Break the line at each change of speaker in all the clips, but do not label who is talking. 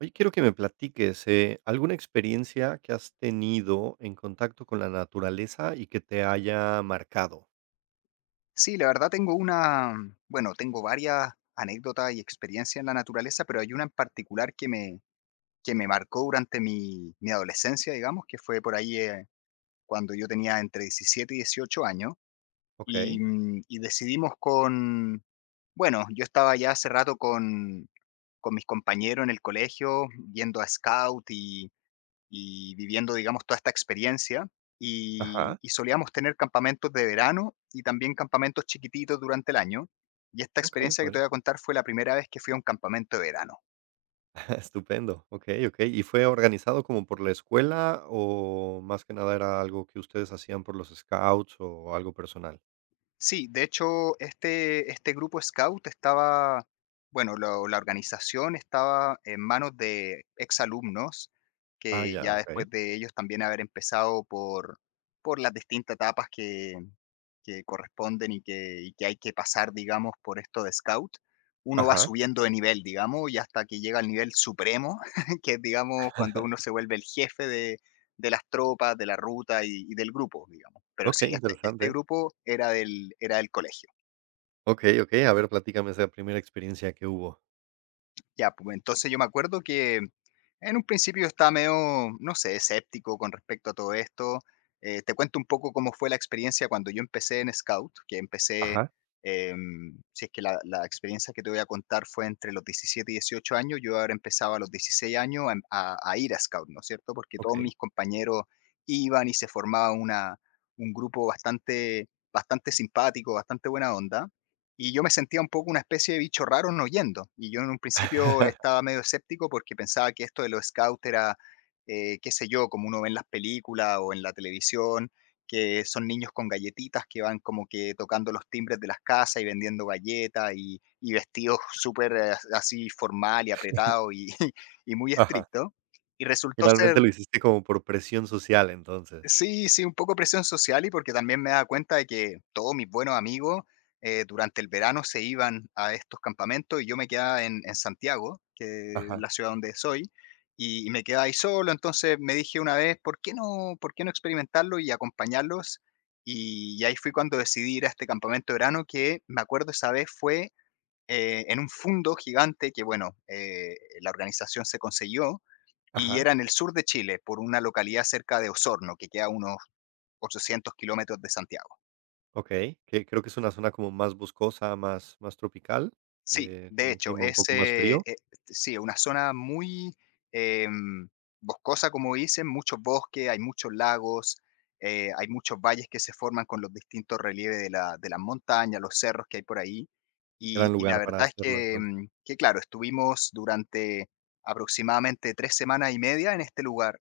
Oye, quiero que me platiques, ¿alguna experiencia que has tenido en contacto con la naturaleza y que te haya marcado?
Sí, la verdad bueno, tengo varias anécdotas y experiencias en la naturaleza, pero hay una en particular que me marcó durante mi adolescencia, digamos, que fue por ahí cuando yo tenía entre 17 y 18 años, y,
Okey.
mm, y decidimos bueno, yo estaba ya hace rato con mis compañeros en el colegio, yendo a Scout y viviendo, digamos, toda esta experiencia. Y,
Ajá.
y solíamos tener campamentos de verano y también campamentos chiquititos durante el año. Y esta
Okey,
experiencia que te
padri.
voy a contar fue la primera vez que fui a un campamento de verano.
Estupendo. Okey, okey, ¿y fue organizado como por la escuela o más que nada era algo que ustedes hacían por los scouts o algo personal?
Sí, de hecho, este grupo scout estaba, bueno, la organización estaba en manos de exalumnos,
Ah,
que
ya,
ya
okey.
después de ellos también haber empezado por las distintas etapas que corresponden y que hay que pasar, digamos, por esto de scout, uno va
Ajá.
subiendo de nivel, digamos, y hasta que llega al nivel supremo, que es, digamos, cuando uno se vuelve el jefe de las tropas, de la ruta y del grupo, digamos. Pero
Okey,
sí, este
interesante.
grupo era del colegio.
Okey, okey, a ver, platícame esa primera experiencia que hubo.
Ya, pues entonces yo me acuerdo que en un principio estaba medio, no sé, escéptico con respecto a todo esto. Te cuento un poco cómo fue la experiencia cuando yo empecé en Scout,
Ajá.
si es que la experiencia que te voy a contar fue entre los 17 y 18 años, yo ahora empezaba a los 16 años a ir a Scout, ¿no es cierto? Porque todos
Okey.
mis compañeros iban y se formaba un grupo bastante, bastante simpático, bastante buena onda. Y yo me sentía un poco una especie de bicho raro no yendo. Y yo en un principio estaba medio escéptico porque pensaba que esto de los scouts era, qué sé yo, como uno ve en las películas o en la televisión, que son niños con galletitas que van como que tocando los timbres de las casas y vendiendo galletas y vestidos súper así formal y apretado y, y muy
Ajá.
estricto. Y resultó ser.
Finalmente lo hiciste como por presión social, entonces.
Sí, sí, un poco presión social y porque también me daba cuenta de que todos mis buenos amigos durante el verano se iban a estos campamentos y yo me quedaba en Santiago, que es
Ajá.
la ciudad donde soy, y me quedaba ahí solo. Entonces me dije una vez, por qué no experimentarlo y acompañarlos? Y ahí fui cuando decidí ir a este campamento de verano, que me acuerdo esa vez fue en un fondo gigante que, bueno, la organización se consiguió y
Ajá,
era en el sur de Chile, por una localidad cerca de Osorno, que queda a unos 800 kilómetros de Santiago.
okey, que creo que es una zona como más boscosa, más tropical,
Sí, de
con un
hecho,
clima un poco más frío.
sí, una zona muy em, boscosa, como dicen, muchos bosques, hay muchos lagos, hay muchos valles que se forman con los distintos relieves de de las montañas, los cerros que hay por ahí. Y,
Gran
y la
lugar para
verdad es
hacerlo
que,
entonces.
que, claro, estuvimos durante aproximadamente 3 semanas y media en este lugar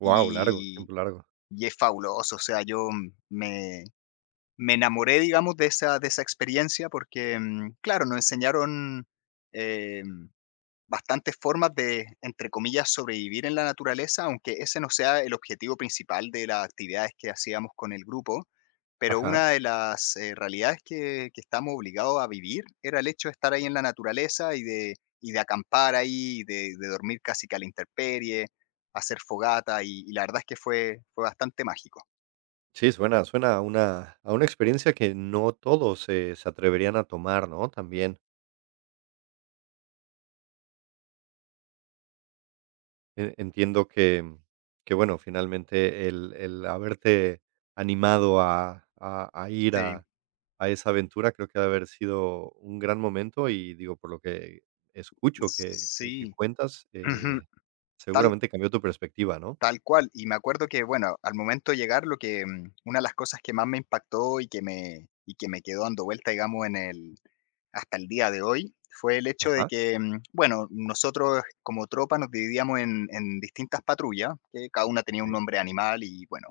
Wow, largo,
y,
tiempo largo.
y es fabuloso, o sea, yo me enamoré, digamos, de esa experiencia porque, claro, nos enseñaron, em, bastantes formas de, entre comillas, "sobrevivir en la naturaleza", aunque ese no sea el objetivo principal de las actividades que hacíamos con el grupo. Pero
Ajá.
una de las, realidades que estamos obligados a vivir era el hecho de estar ahí en la naturaleza y de acampar ahí, y de dormir casi que a la intemperie, hacer fogata, y la verdad es que fue bastante mágico.
Sí, suena a una experiencia que no todos se atreverían a tomar, ¿no? También. Entiendo que, bueno, finalmente el haberte animado a a ir
Sí,
a esa aventura, creo que ha de haber sido un gran momento y, digo, por lo que escucho que que
sí.
cuentas,
Tal
seguramente cambió tu perspectiva, ¿no?
tal cual. Y me acuerdo que, bueno, al momento de llegar, lo que, una de las cosas que más me impactó y que me quedó dando vuelta, digamos, en el hasta el día de hoy, fue el hecho de
Ajá,
que, bueno, nosotros como tropa nos dividíamos en distintas patrullas, que cada una tenía un
ok,
nombre animal y, bueno,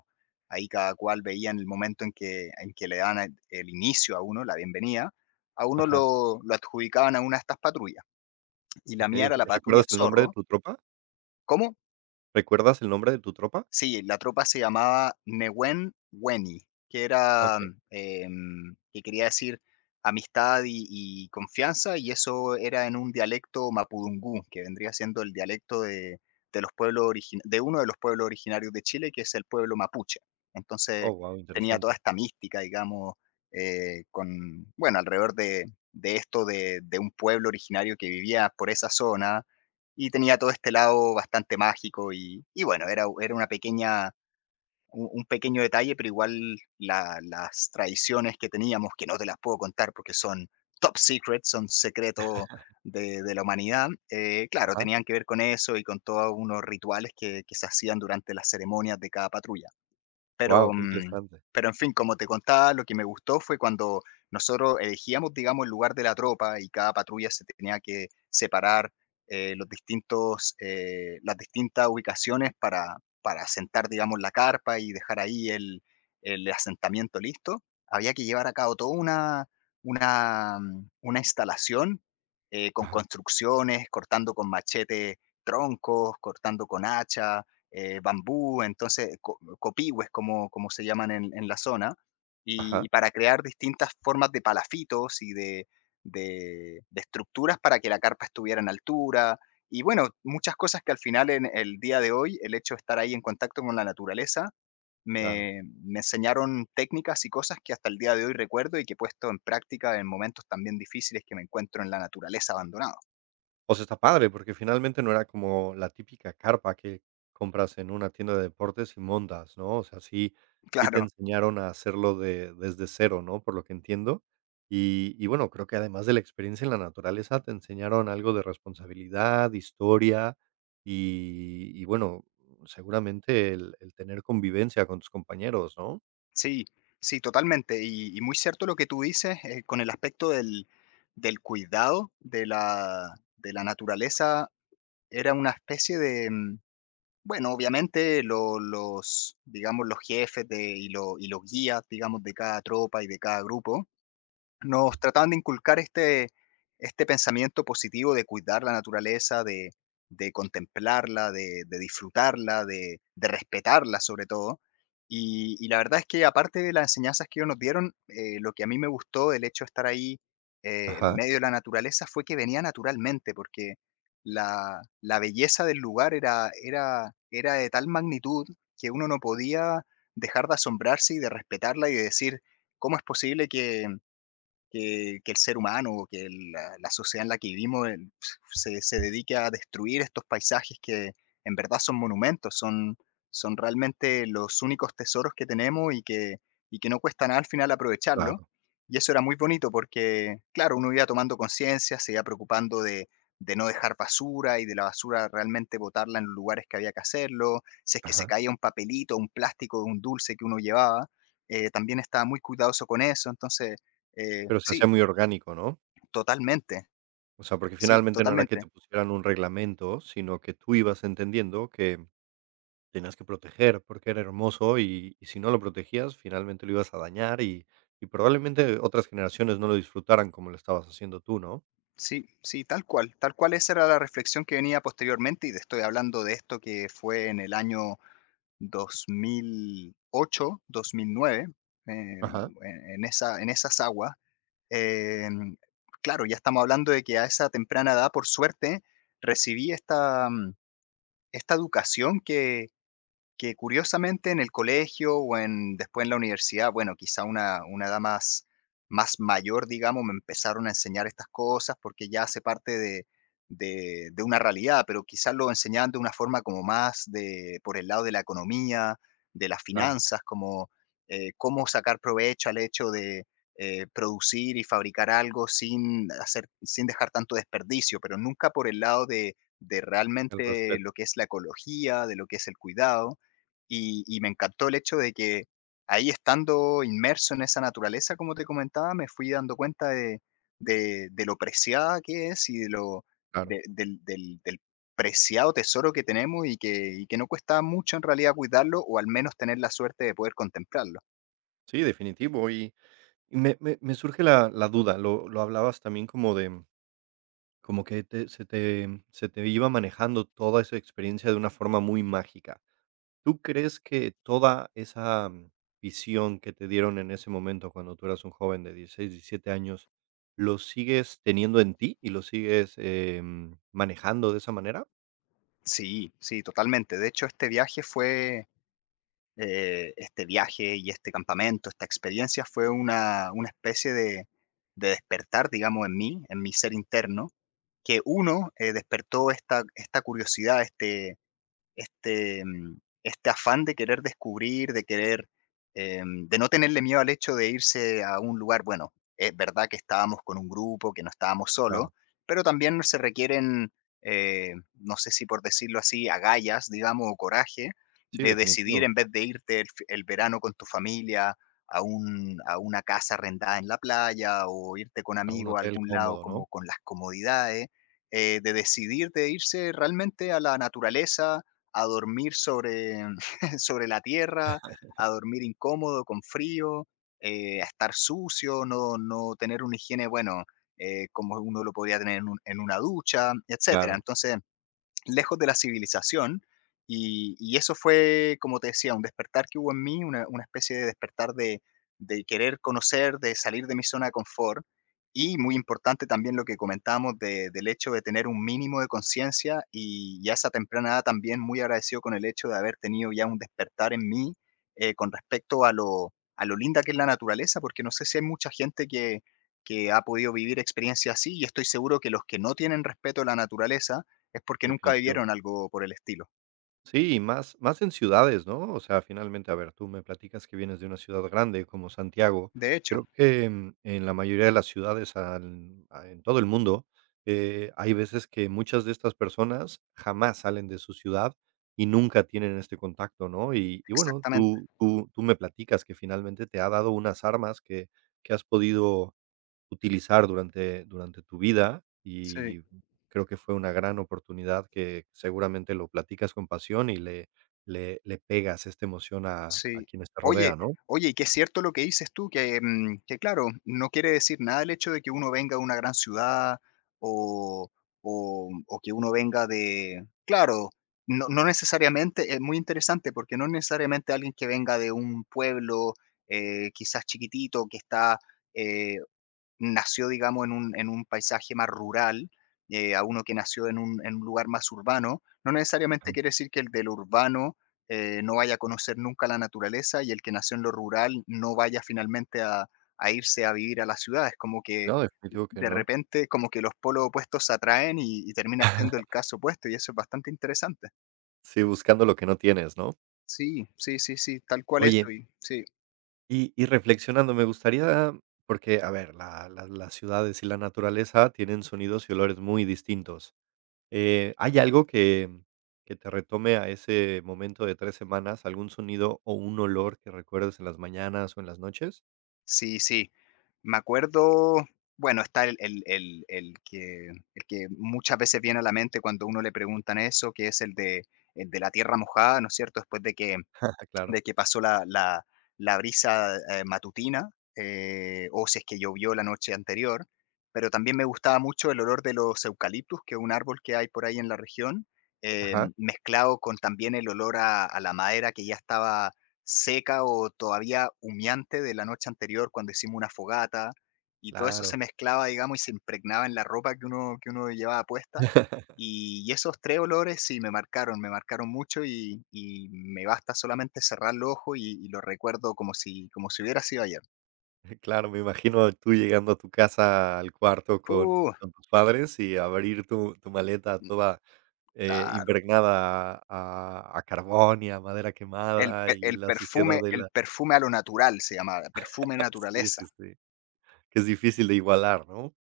ahí cada cual veía en el momento en que le daban el inicio a uno, la bienvenida, a uno
ajá,
lo adjudicaban a una de estas patrullas, y la
okey,
mía era
okey.
la patrulla
¿Recuerdas el nombre de
Zorro.
tu tropa?
¿Cómo?
¿Recuerdas el nombre de tu tropa?
Sí, la tropa se llamaba Newen Weni, que
Ah,
era,
okey.
que quería decir amistad y confianza, y eso era en un dialecto mapudungún, que vendría siendo el dialecto de los pueblos de uno de los pueblos originarios de Chile, que es el pueblo mapuche. Entonces
Oh, wow,
tenía toda
interesante.
esta mística, digamos, bueno, alrededor de, esto de un pueblo originario que vivía por esa zona, y tenía todo este lado bastante mágico y bueno, era un pequeño detalle, pero igual las tradiciones que teníamos, que no te las puedo contar porque son top secret, son secreto de la humanidad, claro,
Ajá.
tenían que ver con eso y con todos unos rituales que se hacían durante las ceremonias de cada patrulla. Pero,
Guau, qué
mm,
interesante.
pero en fin, como te contaba, lo que me gustó fue cuando nosotros elegíamos, digamos, el lugar de la tropa y cada patrulla se tenía que separar las distintas ubicaciones para asentar, digamos, la carpa y dejar ahí el asentamiento listo. Había que llevar a cabo toda una instalación con
Ajá,
construcciones, cortando con machete troncos, cortando con hacha, bambú, entonces copihues como, como se llaman en la zona, y
ajá,
para crear distintas formas de palafitos y de estructuras para que la carpa estuviera en altura, y bueno, muchas cosas que al final en el día de hoy, el hecho de estar ahí en contacto con la naturaleza,
claro.
me enseñaron técnicas y cosas que hasta el día de hoy recuerdo y que he puesto en práctica en momentos también difíciles que me encuentro en la naturaleza abandonado.
O sea, está padre, porque finalmente no era como la típica carpa que compras en una tienda de deportes y montas, ¿no? O sea, sí, sí te
Claro.
enseñaron a hacerlo de, desde cero, ¿no? Por lo que entiendo. Y bueno, creo que además de la experiencia en la naturaleza, te enseñaron algo de responsabilidad, historia y bueno, seguramente el tener convivencia con tus compañeros, ¿no?
Sí, sí, totalmente. Y muy cierto lo que tú dices con el aspecto del cuidado de la naturaleza. Era una especie de, bueno, obviamente digamos, los jefes y los guías, digamos, de cada tropa y de cada grupo nos trataban de inculcar este pensamiento positivo de cuidar la naturaleza, de contemplarla, de disfrutarla, de respetarla, sobre todo. Y la verdad es que, aparte de las enseñanzas que ellos nos dieron, lo que a mí me gustó del hecho de estar ahí, en
Ajá,
medio de la naturaleza, fue que venía naturalmente, porque la belleza del lugar era de tal magnitud que uno no podía dejar de asombrarse y de respetarla y de decir: "¿Cómo es posible que el ser humano, que la sociedad en la que vivimos se dedique a destruir estos paisajes que en verdad son monumentos, son realmente los únicos tesoros que tenemos y que no cuesta nada al final aprovecharlo?"
claro,
Y eso era muy bonito porque, claro, uno iba tomando conciencia, se iba preocupando de no dejar basura y de la basura realmente botarla en los lugares que había que hacerlo, si es que se
ajá.
caía un papelito, un plástico, un dulce que uno llevaba, también estaba muy cuidadoso con eso, entonces
Pero se
sí,
hacía muy orgánico, ¿no?
totalmente,
O sea, porque
sí,
finalmente no era que
totalmente.
te pusieran un reglamento, sino que tú ibas entendiendo que tenías que proteger, porque era hermoso y si no lo protegías, finalmente lo ibas a dañar y probablemente otras generaciones no lo disfrutaran como lo estabas haciendo tú, ¿no?
Sí, sí, tal cual esa era la reflexión que venía posteriormente y te estoy hablando de esto que fue en el año 2008, 2009, eh,
Ajá,
en en esas aguas. Em, claro, ya estamos hablando de que a esa temprana edad, por suerte, recibí esta educación que curiosamente en el colegio o en después en la universidad, bueno, quizá una edad más mayor, digamos, me empezaron a enseñar estas cosas porque ya hace parte de una realidad, pero quizás lo enseñaban de una forma como más de por el lado de la economía, de las
claro.
finanzas, como, cómo sacar provecho al hecho de, producir y fabricar algo sin dejar tanto desperdicio, pero nunca por el lado de
El
realmente
respeto,
lo que es la ecología, de lo que es el cuidado. Y me encantó el hecho de que ahí estando inmerso en esa naturaleza, como te comentaba, me fui dando cuenta de lo preciada que es y de lo
claro.
de del del del preciado tesoro que tenemos y que no cuesta mucho en realidad cuidarlo o al menos tener la suerte de poder contemplarlo.
Sí, definitivo. Y me, me surge la, la duda, lo hablabas también como de, como que se te iba manejando toda esa experiencia de una forma muy mágica. ¿Tú crees que toda esa visión que te dieron en ese momento, cuando tú eras un joven de 16, 17 años, lo sigues teniendo en ti y lo sigues, manejando de esa manera?
Sí, sí, totalmente. De hecho, este viaje fue, este viaje y este campamento, esta experiencia fue una especie de despertar, digamos, en mí, en mi ser interno. Que uno despertó esta curiosidad, este, mm, este afán de querer descubrir, de querer, de no tenerle miedo al hecho de irse a un lugar. Bueno, es verdad que estábamos con un grupo, que no estábamos solos,
Claro.
pero también se requieren, no sé si por decirlo así, agallas, digamos, o coraje
Sí,
de decidir
definitivo.
en vez de irte el verano con tu familia a, a una casa arrendada en la playa o irte con
¿A un
amigos a
hotel
algún lado
cómodo,
como
no?
con las comodidades, de decidir de irse realmente a la naturaleza, a dormir sobre, sobre la tierra, a dormir incómodo, con frío, a estar sucio, no, no tener una higiene, bueno, como uno lo podría tener en, en una ducha, etcétera.
Claro,
Entonces, lejos de la civilización. Y eso fue, como te decía, un despertar que hubo en mí, una especie de despertar de querer conocer, de salir de mi zona de confort. Y muy importante también lo que comentábamos del hecho de tener un mínimo de conciencia y, ya a esa temprana edad también muy agradecido con el hecho de haber tenido ya un despertar en mí con respecto a a lo linda que es la naturaleza, porque no sé si hay mucha gente que ha podido vivir experiencias así y estoy seguro que los que no tienen respeto a la naturaleza es porque nunca
definitivo.
vivieron algo por el estilo.
Sí, y más en ciudades, ¿no? O sea, finalmente, a ver, tú me platicas que vienes de una ciudad grande como Santiago.
De hecho,
Creo que, en la mayoría de las ciudades al a en todo el mundo, hay veces que muchas de estas personas jamás salen de su ciudad y nunca tienen este contacto, ¿no? Y bueno,
exactamente.
tú me platicas que finalmente te ha dado unas armas que has podido utilizar durante tu vida,
Sí,
y creo que fue una gran oportunidad que seguramente lo platicas con pasión y le le pegas esta emoción a
sí.
quienes te
Oye,
rodean, ¿no?
oye, y que es cierto lo que dices tú, que, que claro, no quiere decir nada el hecho de que uno venga de una gran ciudad o o que uno venga de claro, no necesariamente es muy interesante, porque no necesariamente alguien que venga de un pueblo, quizás chiquitito, que está, eh nació, digamos, en un paisaje más rural, a uno que nació en un lugar más urbano, no necesariamente
Ajá.
quiere decir que el de lo urbano no vaya a conocer nunca la naturaleza y el que nació en lo rural no vaya finalmente a irse a vivir a la ciudad. Es como que
No, definitivo que
de
no.
repente, como que los polos opuestos se atraen y termina siendo el caso opuesto y eso es bastante interesante.
Sí, buscando lo que no tienes, ¿no?
Sí, sí, sí, sí, tal cual
Oye,
eso. Y, sí.
y reflexionando, me gustaría porque, a ver, la las ciudades y la naturaleza tienen sonidos y olores muy distintos. ¿Hay algo que te retome a ese momento de 3 semanas? ¿Algún sonido o un olor que recuerdes en las mañanas o en las noches?
Sí, sí. Me acuerdo, bueno, está el que el que muchas veces viene a la mente cuando uno le preguntan eso, que es el de la tierra mojada, ¿no es cierto? Después
Claro.
de que pasó la brisa matutina, o si es que llovió la noche anterior, pero también me gustaba mucho el olor de los eucaliptus, que es un árbol que hay por ahí en la región,
Ajá,
mezclado con también el olor a la madera que ya estaba seca o todavía humeante de la noche anterior cuando hicimos una fogata, y todo eso se
claro,
mezclaba, digamos, y se impregnaba en la ropa que uno llevaba puesta y esos 3 olores sí me marcaron mucho y me basta solamente cerrar los ojos y lo recuerdo como si hubiera sido ayer.
claro, me imagino tú llegando a tu casa, al cuarto
Uh,
con tus padres y abrir tu tu maleta
mm,
toda,
claro,
impregnada a carbón y a madera quemada y la suciedad de
el
la.
perfume a lo natural se llamaba, perfume
Sí,
naturaleza,
sí, sí, que es difícil de igualar, ¿no?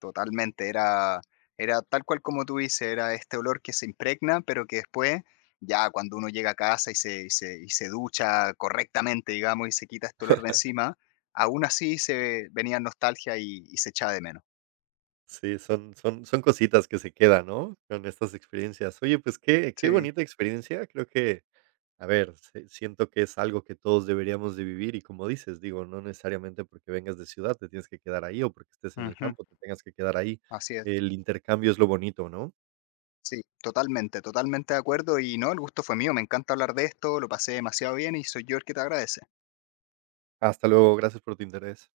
totalmente, era era tal cual como tú dices, era este olor que se impregna, pero que después, ya cuando uno llega a casa y se ducha correctamente, digamos, y se quita este olor de encima, aún así se venía nostalgia y se echaba de menos.
Sí, son cositas que se quedan, ¿no?, con estas experiencias. Oye, pues qué qué
Sí.
bonita experiencia. Creo que, a ver, se siento que es algo que todos deberíamos de vivir y como dices, digo, no necesariamente porque vengas de ciudad te tienes que quedar ahí o porque estés en el
Ujú,
campo te tengas que quedar ahí.
así es.
El intercambio es lo bonito, ¿no?
Sí, totalmente, totalmente de acuerdo. Y no, el gusto fue mío. Me encanta hablar de esto, lo pasé demasiado bien y soy yo el que te agradece.
Hasta luego, gracias por tu interés.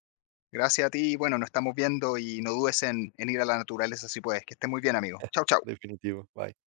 Gracias a ti, bueno, nos estamos viendo y no dudes en ir a la naturaleza si puedes. Que esté muy bien, amigo. Chau, chau.
Definitivo, bye.